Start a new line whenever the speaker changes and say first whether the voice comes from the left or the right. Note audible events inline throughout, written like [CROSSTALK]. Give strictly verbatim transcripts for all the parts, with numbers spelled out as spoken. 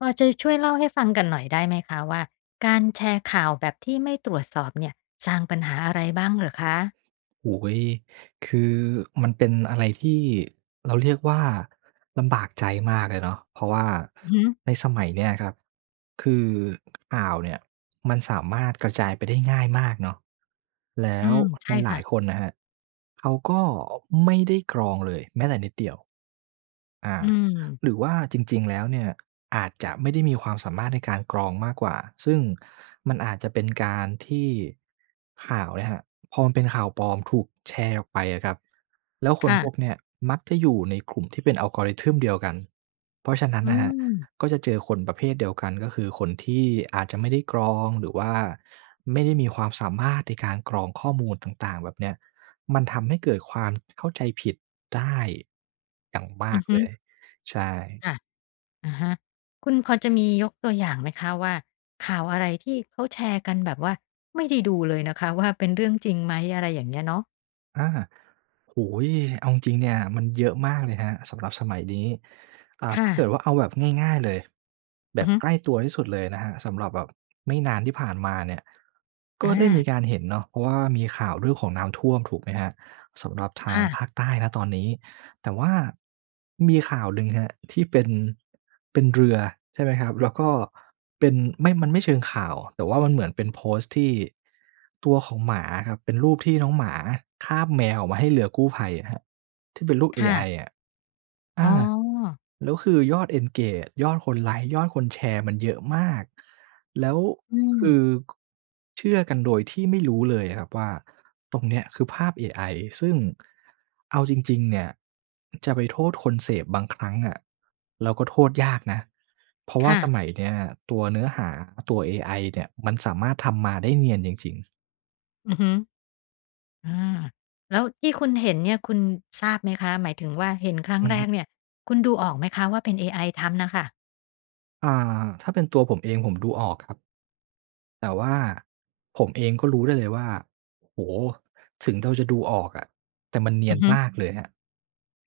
left: พอจะช่วยเล่าให้ฟังกันหน่อยได้ไหมคะว่า การแชร์ข่าวแบบที่ไม่ตรวจสอบเนี่ย สร้างปัญหาอะไรบ้างเหรอคะ?
right: โอ้โฮ คือ มันเป็นอะไรที่ เราเรียกว่า ลำบากใจมากเลยเนาะ เพราะว่า
left: อือฮึ
right: ในสมัยเนี้ยครับ คือข่าวเนี่ย มันสามารถกระจายไปได้ง่ายมากเนาะ แล้
left: อื
right: ว
left: ม ใช่
right: หล
left: ค
right: า
left: ่
right: ย
left: ะ
right: ๆ คนนะครับ เขาก็ไม่ได้กรองเลยแม้แต่นิดเดียว อ่า
left: อืม
right: หรือว่าจริง ๆ แล้วเนี่ย อาจจะไม่ได้มีความสามารถในการกรองมากกว่า ซึ่งมันอาจจะเป็นการที่ข่าวเนี่ยครับ พอมันเป็นข่าวปลอมถูกแชร์ออกไปอะครับ แล้วค
left: ค
right: น
left: ่
right: พ
left: ะ
right: วกเนี้ยมักจะอยู่ในกลุ่มที่เป็น algorithm เดียวกัน เพราะฉะนั้น
left: อื
right: น่ะครับ
left: ม
right: ก็จะเจอคนประเภทเดียวกัน ก็คือคนที่อาจจะไม่ได้กรอง หรือว่าไม่ได้มีความสามารถในการกรองข้อมูลต่าง ๆ แบบเนี้ย มันทำให้เกิดความเข้าใจผิดได้อย่างม
left: อ
right: า
left: ือ
right: ก
left: ฮึ
right: เลย ใช่
left: ค่ะ อะฮะ คุณพอจะมียกตัวอย่างไหมคะว่า ข่าวอะไรที่เขาแชร์กันแบบว่าไม่ได้ดูเลยนะคะว่า เป็นเรื่องจริงไหม? อะไรอย่างเงี้ยเนาะ
right: อา โอ้โฮ! เอาจริงเนี่ย มันเยอะมากเลยครับ สำหรับสมัยนี้ อา
left: ค
right: ถ
left: ่
right: ้าเก
left: ะ
right: ิดว่าเอาแบบง่าย ๆ เลย แบ
left: อือ
right: บ
left: ฮึ
right: ใกล้ตัวที่สุดเลยนะครับ สำหรับแบบไม่นานที่ผ่านมาเนี่ย ก็
left: อ
right: ได้มี
left: า
right: การเห็นเนาะ เพราะว่ามีข่าวเรื่องของน้ำท่วมถูกไหมครับ? สำหรับท
left: ค
right: าง
left: ่ะ
right: ภาคใต้ ณ ตอนนี้ แต่ว่ามีข่าวลึง ครับ ที่เป็น เป็นเรือใช่ไหมครับ? แล้วก็เป็น ไม่ มันไม่เชิงข่าว แต่ว่ามันเหมือนเป็นโพสต์ที่ตัวของหมาอะครับ เป็นรูปที่น้องหมาคาบแมวออกมาให้เรือกู้ภัยครับ ที่เป็นรูปเอ
left: ค่
right: ไอ
left: ะ
right: อะ อ
left: อ๋
right: า
left: อ
right: แล้วคือยอด engage ยอดคนไลก์ ยอดคนแชร์ มันเยอะมาก แล้ว
left: อื
right: ค
left: ม
right: ือ เชื่อกันโดยที่ไม่รู้เลยอะครับว่า ตรงเนี้ยคือภาพเอไอ ซึ่งเอาจริง ๆ เนี่ย จะไปโทษคนเสพบางครั้งอะ เราก็โทษยากนะ เพราะว
left: ค
right: ่า
left: ่ะ
right: สมัยเนี้ยตัวเนื้อหา ตัวเอไอเนี่ย มันสามารถทำมาได้เนียนจริง ๆ
left: อือฮึ อา แล้วที่คุณเห็นเนี่ยคุณทราบไหมคะ หมายถึงว่าเห็นครั้ง
right: อือ
left: แร
right: ฮึ
left: กเนี่ย คุณดูออกไหมคะว่าเป็นเอไอทำน่ะค่ะ?
right: อา ถ้าเป็นตัวผมเอง ผมดูออกครับ แต่ว่า ผมเองก็รู้ได้เลยว่า โอ้โฮ! ถึงเราจะดูออกอะ แต่มันเนี
left: อ
right: ย
left: ือ
right: น
left: ฮึ
right: มากเลยครับ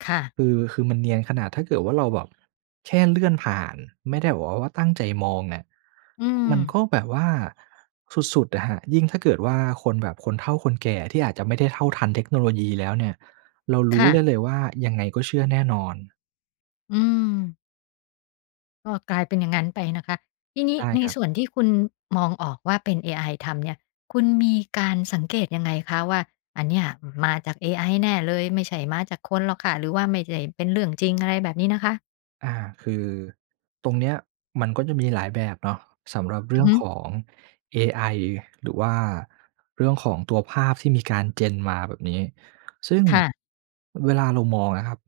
left: ค่ะ
right: คือ คือมันเนียน ขนาดถ้าเกิดว่าเราแบบแค่เลื่อนผ่าน ไม่ได้แบบว่าตั้งใจมองเนี่ย
left: อื
right: มันก
left: ม
right: ็แบบว่า สุด ๆ อะครับ ยิ่งถ้าเกิดว่าคนแบบคนเฒ่าคนแก่ ที่อาจจะไม่ได้เท่าทันเทคโนโลยีแล้วเนี่ย เราร
left: ค
right: ู้
left: ่
right: ได
left: ะ
right: ้เลยว่า ยังไงก็เชื่อแน่นอน
left: อืม ก็กลายเป็นอย่างงั้นไปนะคะ ทีนี
right: ใ
left: ้
right: ช่
left: ใน
right: ครับ
left: ส่วนที่คุณมองออกว่าเป็นเอไอทำเนี่ย คุณมีการสังเกตุยังไงคะ? ว่าอันเนี่ยมาจากเอไอแน่เลย ไม่ใช่มาจากคนหรอกค่ะ? หรือว่าไม่ใช่เป็นเรื่องจริง? อะไรแบบนี้นะคะ
right: อา คือตรงเนี้ย มันก็จะมีหลายแบบเนาะ สำหรับเรื
left: อื
right: ่
left: อ
right: อง
left: ฮ
right: ข
left: ึ
right: องเอไอ หรือว่าเรื่องของตัวภาพที่มีการ Gen มาแบบนี้ ซึ่ง
left: ค่ะ
right: เวลาเรามองอะครับ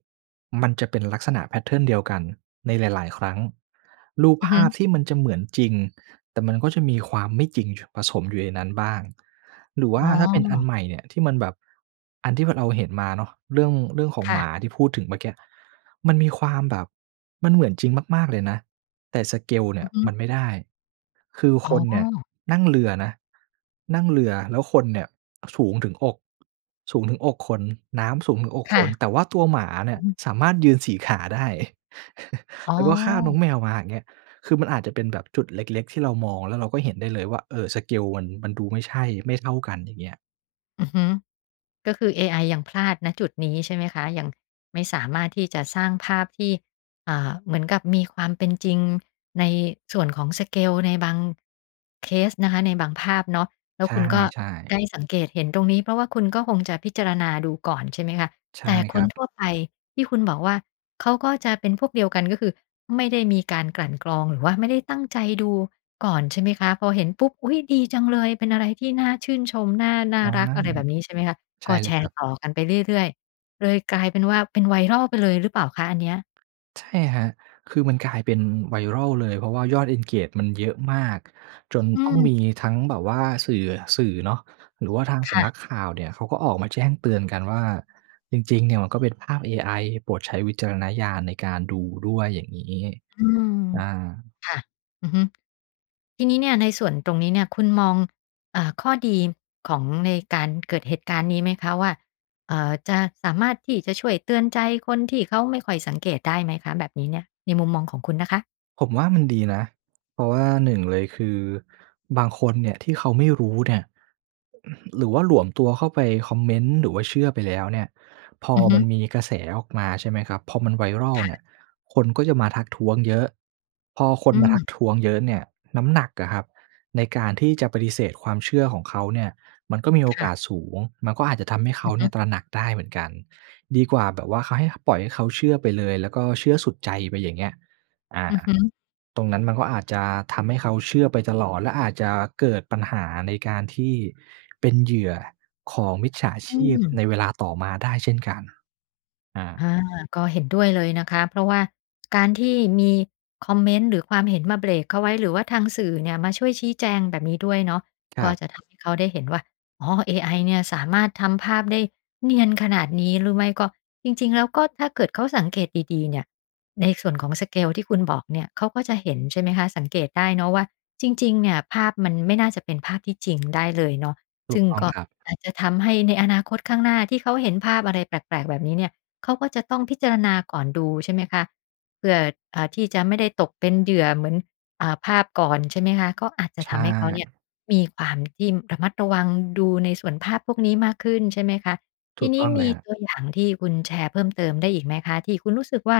right: มันจะเป็นลักษณะ แพตเทิร์น เดียวกัน ในหลาย ๆ ครั้ง รูป
left: อือ
right: ภ
left: ฮึ
right: าพที่มันจะเหมือนจริง แต่มันก็จะมีความไม่จริง ช ผสมอยู่ในนั้นบ้าง หรือว
left: อ
right: ่
left: ๋
right: า
left: อ
right: ถ้าเป็นอันใหม่เนี่ย ที่มันแบบ อันที่มันเอา เห็นมาเนาะ เรื่อง เรื่องของ
left: ค่
right: ห
left: ะ
right: มาที่พูดถึงเมื่อกี้ มันมีความแบบ มันเหมือนจริงมาก ๆ เลยนะ แต่ สเกล เนี
left: อ
right: ่
left: ื
right: ย
left: อฮ
right: ม
left: ึ
right: ันไม่ได้ คือ
left: อ๋
right: คนเนี่ย
left: อ
right: นั่งเรือนะ นั่งเรือ แล้วคนเนี่ยสูงถึงอก สูงถึงอกคน น้ำสูงถึงอก
left: ค
right: ค
left: ่ะ
right: น แต่ว่าตัวหมาเนี
left: อ
right: ่
left: ื
right: ย
left: อฮึ
right: สามารถยืน สี ขา ได้
left: อ
right: [CHUCKLES]
left: ๋
right: แล
left: อ
right: ้วก็คาบน้องแมวมาอย่างเงี้ย คือมันอาจจะเป็นแบบจุดเล็ก ๆ ที่เรามอง แล้วเราก็เห็นได้เลยว่า เออ สเกล มัน มันดูไม่ใช่ ไม่เท่ากัน อย่างเงี้ย
left: อือฮึ ก็คือเอไอยังพลาด ณ จุดนี้ใช่ไหมคะ? ยังไม่สามารถที่จะสร้างภาพที่ อ่า เหมือนกับมีความเป็นจริง ในส่วนของ สเกล ในบาง เคสนะคะ ในบางภาพเนาะ แล้
right: ใ
left: วคุณก็
right: ช่ ๆ
left: ได้สังเกตเห็นตรงนี้ เพราะว่าคุณก็คงจะพิจารณาดูก่อน ใช่ไหมคะ
right: ใช
left: แ
right: ่
left: ต่
right: ค
left: ค
right: ร
left: น
right: ั
left: ท
right: บ
left: ั่วไปที่คุณบอกว่า เขาก็จะเป็นพวกเดียวกัน ก็คือไม่ได้มีการกลั่นกรอง หรือว่าไม่ได้ตั้งใจดูก่อนใช่ไหมคะ? พอเห็นปุ๊บ อุ๊ย ดีจังเลย เป็นอะไรที่น่าชื่นชม น่า น่
right: อ
left: า
right: า
left: รัก อะไรแบบนี้ ใช่ไหมคะ
right: ใช
left: ก
right: ่
left: ็
right: เล
left: แช
right: ยค
left: ร
right: ร
left: ์
right: ับ
left: ต่อกันไปเรื่อย ๆ เลยกลายเป็นว่าเป็น viral ไปเลยหรือเปล่าคะอันเนี้ย?
right: ใช่ครับ คือมันกลายเป็น viral เลย เพราะว่ายอด engage มันเยอะมาก จน
left: อื
right: ต้อง
left: ม
right: มีทั้งแบบว่า สื่อ สื่อเนาะ หรือว่าทาง
left: ค
right: ส
left: ่
right: ำนั
left: ะ
right: กข่าวเนี่ย เขาก็ออกมาแจ้งเตือนกันว่า จริง ๆ เนี่ยมันก็เป็นภาพเอไอ โปรดใช้วิจารณญาณในการดูด้วย อย่างงี้
left: อืม
right: อา
left: ค่ะ อือฮึ ที่นี้เนี่ย ในส่วนตรงนี้เนี่ยคุณมอง เอ่อ ข้อดีของในการเกิดเหตุการณ์นี้ไหมคะว่า เอ่อ จะสามารถที่จะช่วยเตือนใจคนที่เขาไม่ค่อยสังเกตได้ไหมคะแบบนี้เนี่ย? ในมุมมองของคุณนะคะ
right: ผมว่ามันดีนะ เพราะว่า หนึ่ง เลยคือ บางคนเนี่ยที่เขาไม่รู้เนี่ย [CLEARS THROAT] หรือว่าหลวมตัวเข้าไปคอมเมนต์ หรือว่าเชื่อไปแล้วเนี่ย พอ
left: อือฮ
right: ม
left: ึ
right: ันมีกระแสออกมา ใช่ไหมครับ พอมัน viral
left: ค่
right: เนี่
left: ะ
right: ย คนก็จะมาทักท้วงเยอะ พอคน
left: อื
right: มาทัก
left: ม
right: ท้วงเยอะเนี่ย น้ำหนักอะครับ ในการที่จะปฏิเสธความเชื่อของเขาเนี่ย มันก็มีโอ
left: ค่
right: ก
left: ะ
right: าสสูง มันก็อาจจะทำให้เข
left: อื
right: า
left: อ
right: เ
left: ฮ
right: นี
left: ึ
right: ่ย ตระหนักได้เหมือนกัน ดีกว่าแบบว่าเขาให้ ปล่อยให้เขาเชื่อไปเลย แล้วก็เชื่อสุดใจไปอย่างเงี้ย อ่า
left: อือฮึ
right: ตรงนั้นมันก็อาจจะทำให้เขาเชื่อไปตลอด และอาจจะเกิดปัญหาในการที่เป็นเหยื่อของมิจฉา
left: อ
right: ช
left: ื
right: ีพใ
left: ม
right: นเวลาต่อมาได้เช่นกัน อ
left: อ
right: า
left: า ก็เห็นด้วยเลยนะคะ เพราะว่าการที่มีคอมเมนต์ หรือความเห็นมาเบรกเขาไว้ หรือว่าทางสื่อเนี่ย มาช่วยชี้แจงแบบนี้ด้วยเนาะ
right: คร
left: ก็
right: ับ
left: จะทำให้เขาได้เห็นว่า อ๋อ เอไอเนี่ยสามารถทำภาพได้เนียนขนาดนี้ หรือไม่ก็ จริง ๆ แล้ว ก็ถ้าเกิดเขาสังเกตดี ๆ เนี่ย ในส่วนของ สเกล ที่คุณบอกเนี่ย เขาก็จะเห็น ใช่ไหมคะ สังเกตได้เนาะว่า จริง ๆ เนี่ย ภาพมันไม่น่าจะเป็นภาพที่จริง ได้เลยเนาะ
right: ถ
left: ซ
right: ู
left: ึ
right: ก
left: ่ง
right: ต้อง
left: ก็
right: ครับ
left: อาจจะทำให้ในอนาคตข้างหน้าที่เขาเห็นภาพอะไรแปลก ๆ แบบนี้เนี่ย เขาก็จะต้องพิจารณาก่อนดู ใช่ไหมคะ เผื่อ อ่า ที่จะไม่ได้ตกเป็นเหยื่อ เหมือน อ่า ภาพก่อน ใช่ไหมคะ ก็อาจจะ
right: ใช
left: ทำให้เขาเนี่
right: ่
left: ย มีความที่ระมัดระวังดูในส่วนภาพพวกนี้มากขึ้น ใช่ไหมคะ
right: ถ
left: ท
right: ู
left: ี
right: ก
left: น
right: ต
left: ี
right: ้
left: ้
right: องเล
left: ม
right: ย
left: ี
right: ครับ
left: ตัวอย่างที่คุณแชร์เพิ่มเติมได้อีกไหมคะ? ที่คุณรู้สึกว่า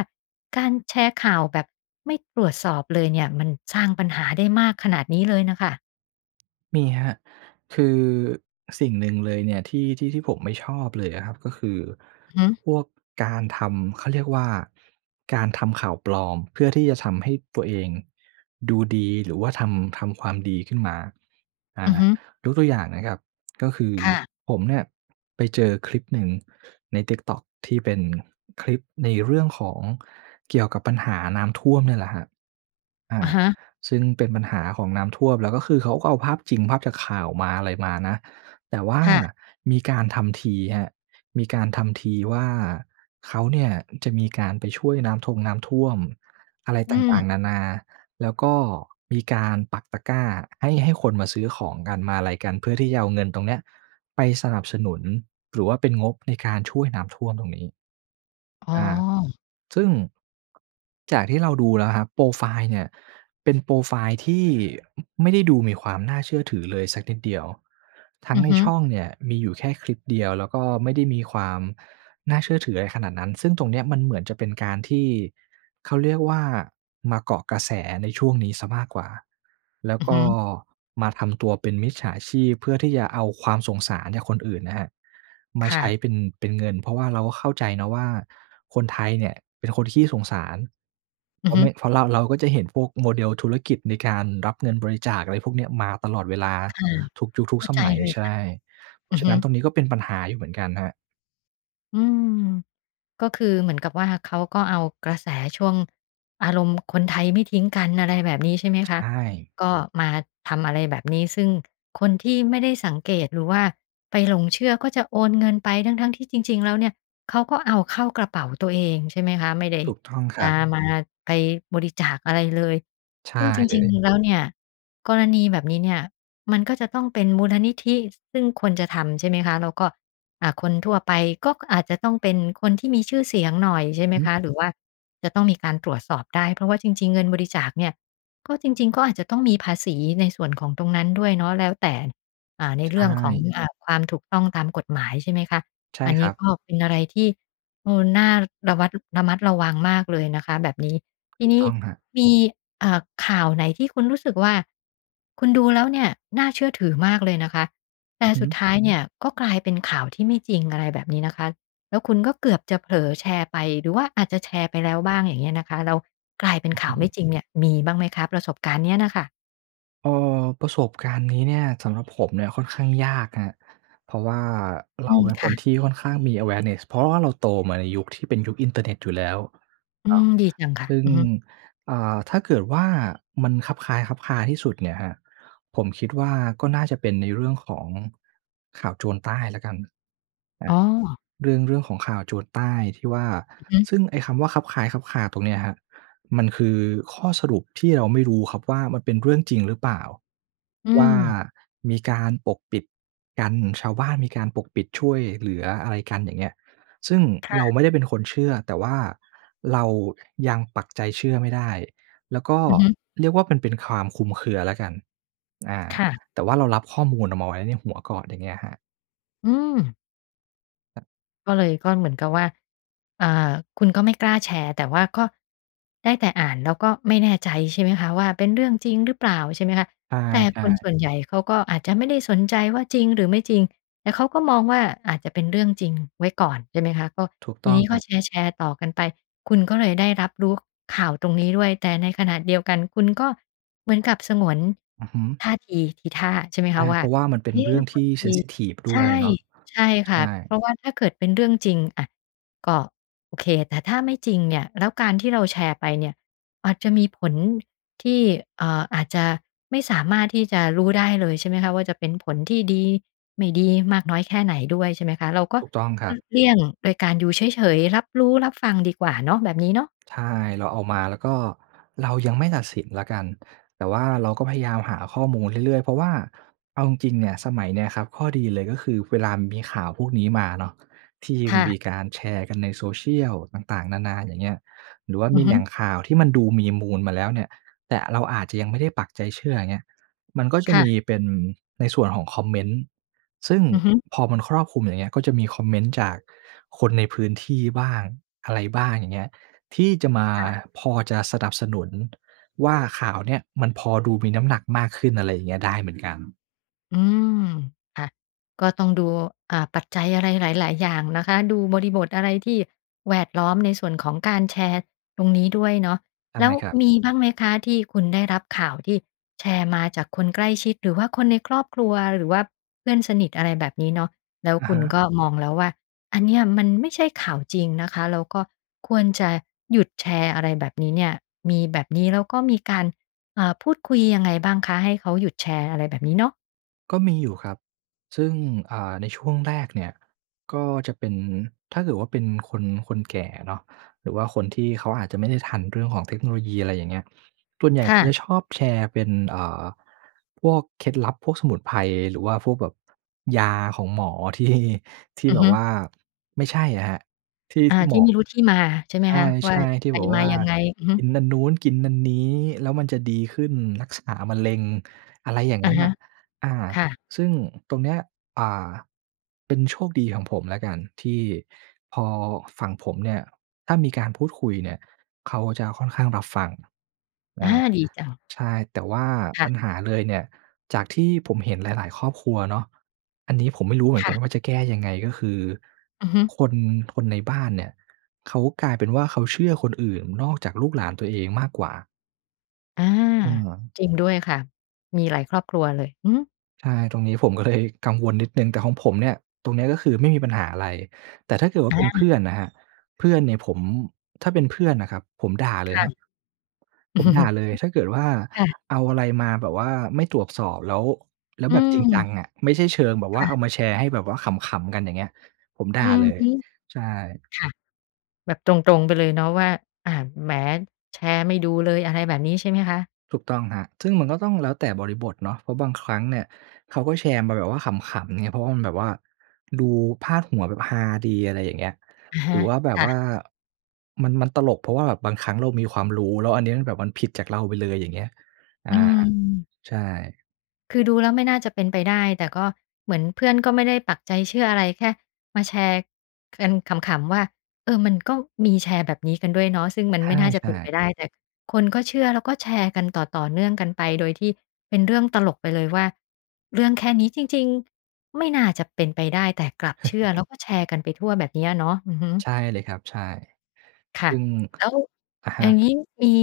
left: การแชร์ข่าวแบบไม่ตรวจสอบเลยเนี่ย มันสร้างปัญหาได้มากขนาดนี้เลยน่ะค่ะ
right: มีครับ คือสิ่งหนึ่งเลยเนี่ย ที่ ที่ ที่ผมไม่ชอบเลยอะครับ ก็คือ
left: อือฮึ
right: พวกการทำ เขาเรียกว่า การทำข่าวปลอม เพื่อที่จะทำให้ตัวเองดูดี หรือว่าทำ ทำความดีขึ้นมา อา
left: อือฮึ
right: ยกตัวอย่างนะครับ ก็คือ
left: ค่ะ
right: ผมเนี่ย ไปเจอคลิปหนึ่งใน TikTok ที่เป็นคลิปในเรื่องของเกี่ยวกับปัญหาน้ำท่วมเนี่ยแหละครับ อา
left: อะฮะ
right: ซึ่งเป็นปัญหาของน้ำท่วม แล้วก็คือ เขาก็เอาภาพจริงภาพจากข่าวมา อะไรมานะ แต่ว่า
left: ค่ะ
right: มีการทำทีครับ มีการทำทีว่าเขาเนี่ย จะมีการไปช่วยน้ำทงน้ำท่วมอะไร
left: อ
right: ต
left: ื
right: ่า
left: ม
right: ง ๆ นานา แล้วก็มีการปักตะกร้าให้ ให้คนมาซื้อของกัน มาอะไรกัน เพื่อที่จะเอาเงินตรงเนี้ย ไปสนับสนุน หรือว่าเป็นงบในการช่วยน้ำท่วมตรงนี้
left: อ๋
right: อา
left: อ
right: ซึ่ง จากที่เราดูแล้วครับ โพรไฟล์เนี่ย เป็นโพรไฟล์ที่ไม่ได้ดูมีความน่าเชื่อถือเลยสักนิดเดียว ทั้
left: อ
right: ง
left: ือ
right: ใน
left: ฮึ
right: ช่องเนี่ยมีอยู่แค่คลิปเดียว แล้วก็ไม่ได้มีความน่าเชื่อถืออะไรขนาดนั้น ซึ่งตรงเนี้ย มันเหมือนจะเป็นการที่เขาเรียกว่า มาเกาะกระแสในช่วงนี้เสียมากกว่า แล้ว
left: อือ
right: ก
left: ฮ
right: ็
left: ึ
right: มาทำตัวเป็นมิจฉาชีพ เพื่อที่จะเอาความสงสารจากคนอื่นนะครับ มา
left: ค่
right: ใช้
left: ะ
right: เป็น เป็นเงิน เพราะว่าเราก็เข้าใจนะว่า คนไทยเนี่ยเป็นคนขี้สงสาร เ
left: อ
right: พ
left: ื
right: ร
left: อ
right: าะ
left: ฮ
right: เ
left: ึ
right: นี่ย เพราะเรา เราก็จะเห็นพวก model ธุรกิจในการรับเงินบริจาค อะไรพวกเนี้ย มาตลอดเวลา
left: ค่ะ
right: ทุกยุค ทุ
left: เ
right: ก
left: ข้า
right: ส
left: ใจ
right: มัย
left: เลย
right: ใช
left: ค่
right: ่
left: ะ
right: เพร
left: อ
right: า
left: ื
right: ะฉ
left: อ
right: ะ
left: ฮ
right: นั
left: ึ
right: ้นตรงนี้ก็เป็นปัญหาอยู่เหมือนกันครับ
left: อืม ก็คือเหมือนกับว่า เขาก็เอากระแสช่วงอารมณ์คนไทยไม่ทิ้งกัน อะไรแบบนี้ ใช่ไหม
right: ใช
left: คะ
right: ่
left: ก็มาทำอะไรแบบนี้ ซึ่งคนที่ไม่ได้สังเกต หรือว่าไปหลงเชื่อก็จะโอนเงินไป ทั้ง ๆ ที่จริง ๆ แล้วเนี่ย เขาก็เอาเข้ากระเป๋าตัวเอง ใช่ไหมคะ ไม่ได้
right: ถูกต้องค
left: จ
right: รั
left: ะ
right: บ
left: มา ไปบริจาคอะไรเลย
right: ใช
left: ซ
right: ่
left: ึ่งจ
right: เล
left: ริง
right: ย
left: ๆ แล้วเนี่ย กรณีแบบนี้เนี่ยมันก็จะต้องเป็นมูลนิธิ ซึ่งควรจะทำ ใช่ไหมคะ แล้วก็ อ่า คนทั่วไปก็อาจจะต้องเป็นคนที่มีชื่อเสียงหน่อย ใช่ไห
right: อ
left: ม
right: ื
left: ค
right: อ
left: ะ หรือว่าจะต้องมีการตรวจสอบได้ เพราะว่าจริง ๆ เงินบริจาคเนี่ย ก็จริง ๆ ก็อาจจะต้องมีภาษีในส่วนของตรงนั้นด้วยเนาะ แล้วแต่ อ่า ใน
right: ใช
left: เรื่องของ
right: ่
left: อ่า ความถูกต้องตามกฎหมาย ใช่ไหมคะ
right: ใช่
left: อัน
right: ค
left: นี
right: ร
left: ้
right: ับ
left: ก็เป็นอะไรที่ เออ น่าระวัด ระมัดระวังมากเลยนะคะแบบนี้ ท
right: ถ
left: ี
right: ูก
left: นี
right: ต
left: ้
right: ้องครับ
left: มี อ่า ข่าวไหนที่คุณรู้สึกว่า คุณดูแล้วเนี่ยน่าเชื่อถือมากเลยนะคะ แต
right: อื
left: ่
right: อฮึ
left: สุดท้ายเนี่ยก็กลายเป็นข่าวที่ไม่จริง อะไรแบบนี้นะคะ แล้วคุณก็เกือบจะเผลอแชร์ไป หรือว่าอาจจะแชร์ไปแล้วบ้าง อย่างเงี้ยนะคะ แล้วกลายเป็นข่
right: อ
left: า
right: ื
left: ว
right: อ
left: ไ
right: ฮ
left: ม่
right: ึ
left: จริงเนี่ย มีบ้างไหมคะ? ประสบการณ์เนี้ยน่ะค่ะ
right: เออ ประสบการณ์นี้เนี่ย สำหรับผมเนี่ยค่อนข้างยากครับ เพราะว่า เ
left: อ
right: ร
left: ื
right: า
left: ม
right: เป็น
left: ค
right: ค
left: ่
right: น
left: ะ
right: ที่ค่อนข้างมี awareness เพราะว่าเราโตมาในยุคที่เป็นยุคอินเทอร์เน็ตอยู่แล้ว
left: อื
right: เนาะ
left: ม ดีจังค่
right: ซ
left: ะ
right: ึ่ง
left: อือฮึ
right: อ่า ถ้าเกิดว่ามันคลับคล้ายคลับคลาที่สุดเนี่ยครับ ผมคิดว่าก็น่าจะเป็นในเรื่องของข่าวโจรใต้แล้วกัน อ
left: อ
right: า
left: ๋อ
right: เรื่อง เรื่องของข่าวโจรใต้ที่ว่า
left: อือฮึ
right: ซึ่งไอ้คำว่าคลับคล้ายคลับคลาตรงเนี้ยครับ มันคือข้อสรุปที่เราไม่รู้ครับว่า มันเป็นเรื่องจริงหรือเปล่า
left: อื
right: ว่า
left: ม
right: มีการปกปิดกัน ชาวบ้านมีการปกปิดช่วยเหลืออะไรกัน อย่างเงี้ย ซึ่ง
left: ค่
right: เรา
left: ะ
right: ไม่ได้เป็นคนเชื่อ แต่ว่าเรายังปักใจเชื่อไม่ได้ แล้วก็
left: อือฮึ
right: เรียกว่ามันเป็นความคลุมเครือแล้วกัน อ่า
left: ค่ะ
right: แต่ว่าเรารับข้อมูลเอามาไว้ในหัวก่อน อย่างเงี้ยครับ
left: อืม
right: ครับ
left: ก็เลย ก็เหมือนกับว่า อ่า คุณก็ไม่กล้าแชร์ แต่ว่าก็ได้แต่อ่าน แล้วก็ไม่แน่ใจ ใช่ไหมคะ ว่าเป็นเรื่องจริงหรือเปล่า ใช่ไหมคะ
right: ใช
left: แต่ค
right: ่
left: นส
right: ๆ
left: ่วนใหญ่เขาก็อาจจะไม่ได้สนใจว่า จริงหรือไม่จริง แต่เขาก็มองว่า อาจจะเป็นเรื่องจริงไว้ก่อน ใช่ไหมคะ ก็
right: ถูก
left: ท
right: ต
left: ี
right: ้อง
left: นี้
right: ค
left: ก็
right: รับ
left: แชร์ ๆ ต่อกันไป คุณก็เลยได้รับรู้ข่าวตรงนี้ด้วย แต่ในขณะเดียวกัน คุณก็เหมือนกับสงวน
right: อือฮึ
left: ท่าที ทีท่า ใช่ไหม
right: ใช
left: ค
right: ่
left: ะว
right: เ
left: ่
right: พ
left: า
right: ราะว่ามันเป็
left: เ
right: น
left: อ๊
right: เ
left: ะ
right: รื่องท
left: บ
right: ี่
left: างท
right: เซ
left: ี
right: นซิทิฟ ด
left: ใช
right: ้
left: ่
right: วยเนาะ
left: ใช่
right: ใ
left: ค
right: ช
left: ่
right: ่
left: ะ เพราะว่าถ้าเกิดเป็นเรื่องจริง อา ก็โอเค แต่ถ้าไม่จริงเนี่ย แล้วการที่เราแชร์ไปเนี่ย อาจจะมีผลที่ เอ่อ อาจจะไม่สามารถที่จะรู้ได้เลย ใช่ไหมคะ ว่าจะเป็นผลที่ดี ไม่ดี มากน้อยแค่ไหนด้วย ใช่ไหมคะ เราก็
right: ถูกต้องค
left: ห
right: ร
left: ล
right: ั
left: ี
right: บ
left: กเลี่ยง โดยการดูเฉย ๆ รับรู้รับฟังดีกว่าเนาะ แบบนี้เนาะ
right: ใช่ เราเอามา แล้วก็เรายังไม่ตัดสินแล้วกัน แต่ว่าเราก็พยายามหาข้อมูลเรื่อย ๆ เพราะว่าเอาจริง ๆ เนี่ย สมัยเนี้ยครับ ข้อดีเลยก็คือเวลามันมีข่าวพวกนี้มาเนาะ ที่
left: ค่ะ
right: มีการแชร์กันใน social ต่าง ๆ นา ๆ อย่างเงี้ย หรือว่า
left: อ
right: ม
left: ือ
right: ี
left: ฮ
right: แห
left: ึ
right: ล่งข่าวที่มันดูมีมูลมาแล้วเนี่ย แต่เราอาจจะยังไม่ได้ปักใจเชื่อ อย่างเงี้ย มันก็จ
left: ค
right: ะ
left: ่
right: ม
left: ะ
right: ีเป็น ในส่วนของคอมเมนต์ ซึ่ง
left: อือฮึ
right: พอมันครอบคลุมอย่างเงี้ย ก็จะมีคอมเมนต์จากคนในพื้นที่บ้าง อะไรบ้าง อย่างเงี้ย ที่จะมา
left: ค่ะ
right: พอจะสนับสนุน ว่าข่าวเนี้ย มันพอดูมีน้ำหนักมากขึ้น อะไรอย่างเงี้ย ได้เหมือนกัน
left: อืม ค่ะ ก็ต้องดู อ่า ปัจจัยอะไรหลาย ๆ อย่างนะคะ ดูบริบทอะไรที่แวดล้อมในส่วนของการแชร์ตรงนี้ด้วยเนาะ
right: ใต้
left: แล้ว
right: ครับ
left: มีบ้างไหมคะ? ที่คุณได้รับข่าวที่แชร์มาจากคนใกล้ชิด หรือว่าคนในครอบครัว หรือว่าเพื่อนสนิท อะไรแบบนี้เนาะ แล้ว
right: อะ
left: คุ
right: ฮ
left: ณ
right: ะ
left: ก็มองแล้วว่า อันเนี้ยมันไม่ใช่ข่าวจริงนะคะ แล้วก็ควรจะหยุดแชร์ อะไรแบบนี้เนี่ย มีแบบนี้ แล้วก็มีการ เอ่อ พูดคุยยังไงบ้างคะ? ให้เขาหยุดแชร์อะไรแบบนี้เนาะ
right: ก็มี อยู่ครับ ซึ่ง อ่า ในช่วงแรกเนี่ยก็จะเป็น ถ้าเกิดว่าเป็นคน คนแก่เนาะ หรือว่าคนที่เขาอาจจะไม่ได้ทันเรื่องของเทคโนโลยี อะไรอย่างเงี้ย ส่วนใหญ่
left: ค
right: เข
left: ่
right: า
left: ะ
right: จะชอบแชร์เป็น เอ่อ พวกเคล็ดลับ พวกสมุนไพร หรือว่าพวกแบบยาของหมอ ที่ ที่
left: อื
right: แบ
left: อฮ
right: บ
left: ึ
right: ว่าไม่ใช่อะครับ ที่
left: อา
right: ที่ห
left: ท
right: ม
left: ี่
right: อ
left: ไม่รู้ที่มาใช่ไห
right: ใ
left: มคะ? ว
right: ช
left: ่า
right: ่ ๆ ที่
left: ไป
right: บอก
left: ม
right: ว
left: า
right: ่า
left: ยังไง อือฮ
right: ก
left: ึ
right: ินนัน นู้นกินนันนี้ แล้วมันจะดีขึ้น รักษามะเร็ง อะไรอย่าง
left: อ
right: ง
left: ะ
right: ั้น
left: ฮ
right: น
left: ะ
right: ่ะ อา
left: ค่ะ
right: ซึ่งตรงเนี้ย อ่า เป็นโชคดีของผมแล้วกันที่พอฝั่งผมเนี่ย ถ้ามีการพูดคุยเนี่ย เขาจะค่อนข้างรับฟัง อ
left: อ
right: ่า
left: า ดีจัง
right: ใช่ แต่ว่า
left: ค่
right: ปั
left: ะ
right: ญหาเลยเนี่ย จากที่ผมเห็นหลาย ๆ ครอบครัวเนาะ อันนี้ผมไม่รู้เหมือ
left: ค
right: นก
left: ่
right: ัน
left: ะ
right: ว่า จะแก้ยังไง ก็คือ
left: อือฮึ
right: คน ทนในบ้านเนี่ย เขากลายเป็นว่า เขาเชื่อคนอื่นนอกจากลูกหลานตัวเองมากกว่า
left: อา
right: อือ
left: จริงด้วยค่ะ มีหลายครอบครัวเลย อือฮึ
right: ใช่ ตรงนี้ผมก็เลยกังวลนิดหนึ่ง แต่ของผมเนี่ย ตรงเนี้ยก็คือไม่มีปัญหาอะไร แต่ถ้าเกิดว่า
left: อ
right: เป็นเพ
left: า
right: ื่อนน่ะครับ เพื่อนเนี่ยผม ถ้าเป็นเพื่อนน่ะครับผมด่าเล
left: ค
right: ย
left: ่
right: คร
left: ะ
right: ับ ผมด่า
left: [CHUCKLES]
right: เลย ถ้าเกิดว่า
left: ค่ะ
right: เอาอะไรมาแบบว่าไม่ตรวจสอบ แล้ว แล้ว
left: อื
right: แบบจริงจ
left: ม
right: ังอะ ไม่ใช่เชิงแบบ
left: ค
right: ว่
left: ่
right: า
left: ะ
right: เอามาแชร์ให้แบบว่าขำ ๆ กัน อย่างเงี้ย ผมด
left: อ
right: ่
left: ื
right: า
left: อ
right: เลย
left: ฮึ
right: ใช่
left: ค่ะ แบบตรง ๆ ไปเลยเนาะว่า อ่า "แหม แชร์ไม่ดูเลย" อะไรแบบนี้ใช่ไหมคะ?
right: ถูกต้องครับ ซึ่งมันก็ต้องแล้วแต่บริบทเนาะ เพราะบางครั้งเนี่ยเขาก็แชร์มาแบบว่าขำ ๆ ไง เพราะว่ามันแบบว่าดูพาดหัวแบบฮาดี อะไรอย่างเงี้ย
left: อะฮ
right: หรือ
left: ะ
right: ว่าแบ
left: ค
right: บ
left: ่
right: ว
left: ะ
right: ่ามัน มันตลก เพราะว่าแบบบางครั้งเรามีความรู้ แล้วอันเนี้ยมันแบบมันผิดจากเราไปเลย อย่างเงี้ย อา
left: อืม
right: ใช่
left: คือดูแล้วไม่น่าจะเป็นไปได้ แต่ก็เหมือนเพื่อนก็ไม่ได้ปักใจเชื่ออะไร แค่มาแชร์กันขำ ๆ ว่า "เออ มันก็มีแชร์แบบนี้กันด้วยเนาะ" ซึ่งมัน
right: ใ
left: ไม่น่าจะ
right: ช
left: เป
right: ่
left: ็นไป
right: ๆ
left: ได้ แต่คนก็เชื่อแล้วก็แชร์กันต่อ ๆ เนื่องกันไป โดยที่เป็นเรื่องตลกไปเลยว่า เรื่องแค่นี้จริง ๆ ไม่น่าจะเป็นไปได้แต่กลับเชื่อ แล้
right: [CHUCKLES]
left: วก็แชร์กันไปทั่ว แบบเนี้ยเนาะ อือฮึ
right: ใช่เลยครับ ใช่
left: ค่
right: ซ
left: ะ
right: ึ่ง
left: แล้ว
right: [CLICKS TONGUE] อะฮ
left: อย่
right: ะ
left: างงี้มี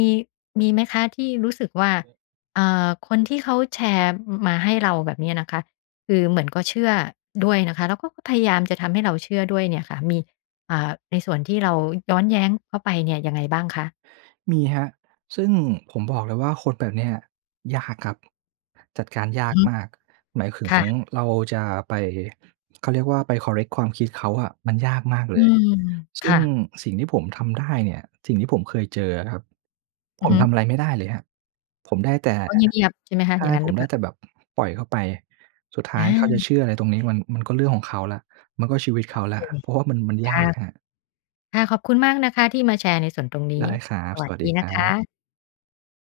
left: มีไหมคะที่รู้สึกว่า เอ่อ คนที่เขาแชร์ ม มาให้เราแบบเนี้ยนะคะ คือเหมือนก็เชื่อด้วยนะคะ แล้วก็พยายามจะทำให้เราเชื่อด้วยเนี่ยค่ะ มี อ่า ในส่วนที่เราย้อนแย้งเขาไปเนี่ยยังไงบ้างคะ?
right: มีครับ ซึ่งผมบอกเลยว่าคนแบบเนี้ยยากครับ จัดการยา
left: อือ
right: ก
left: ฮึ
right: มาก หมายคึ
left: ค
right: ง
left: ่ะ
right: เราจะไป เขาเรียกว่า ไป คอร์เรกต์ ความคิดเขาอะ มันยากมากเ
left: อ
right: ล
left: ื
right: ย
left: ม
right: ซ
left: ค
right: ึ่
left: ่
right: ง
left: ะ
right: สิ่งที่ผมทำได้เนี่ย สิ่งที่ผมเคยเจออะครับ
left: อ
right: ผ
left: ือ
right: ม
left: ฮึ
right: ทำอะไรไม่ได้เลยครับ ผมได้แต่
left: เขาเงียบ ๆ ใช่ไหมค
right: ใ
left: ะ
right: ช
left: อย
right: ่
left: ่างงั้
right: ผ
left: นร
right: ม
left: ึ
right: ไ
left: เ
right: ด
left: ป
right: ้
left: ล่า?
right: แต่แบบปล่อยเข้าไป สุดท้า
left: อ
right: ยเขาจะ
left: า
right: เชื่ออะไรตรงนี้ มัน มันก็เรื่องของเขาแล้ว มันก็ชีวิต
left: โ
right: เข
left: อ
right: าแล้
left: เ
right: ว
left: ค
right: เพราะว่ามัน มันย
left: ค่
right: า
left: ะ
right: กครับ
left: ค่ะ ขอบคุณมากนะคะที่มาแชร์ในส่วนตรงน
right: ไ
left: ี
right: ด
left: ้
right: ้ครับ
left: สว
right: ส
left: ัส
right: วัสด
left: ด
right: ี
left: ี
right: ค
left: น
right: ร
left: ะ
right: ั
left: ค
right: บ
left: ะ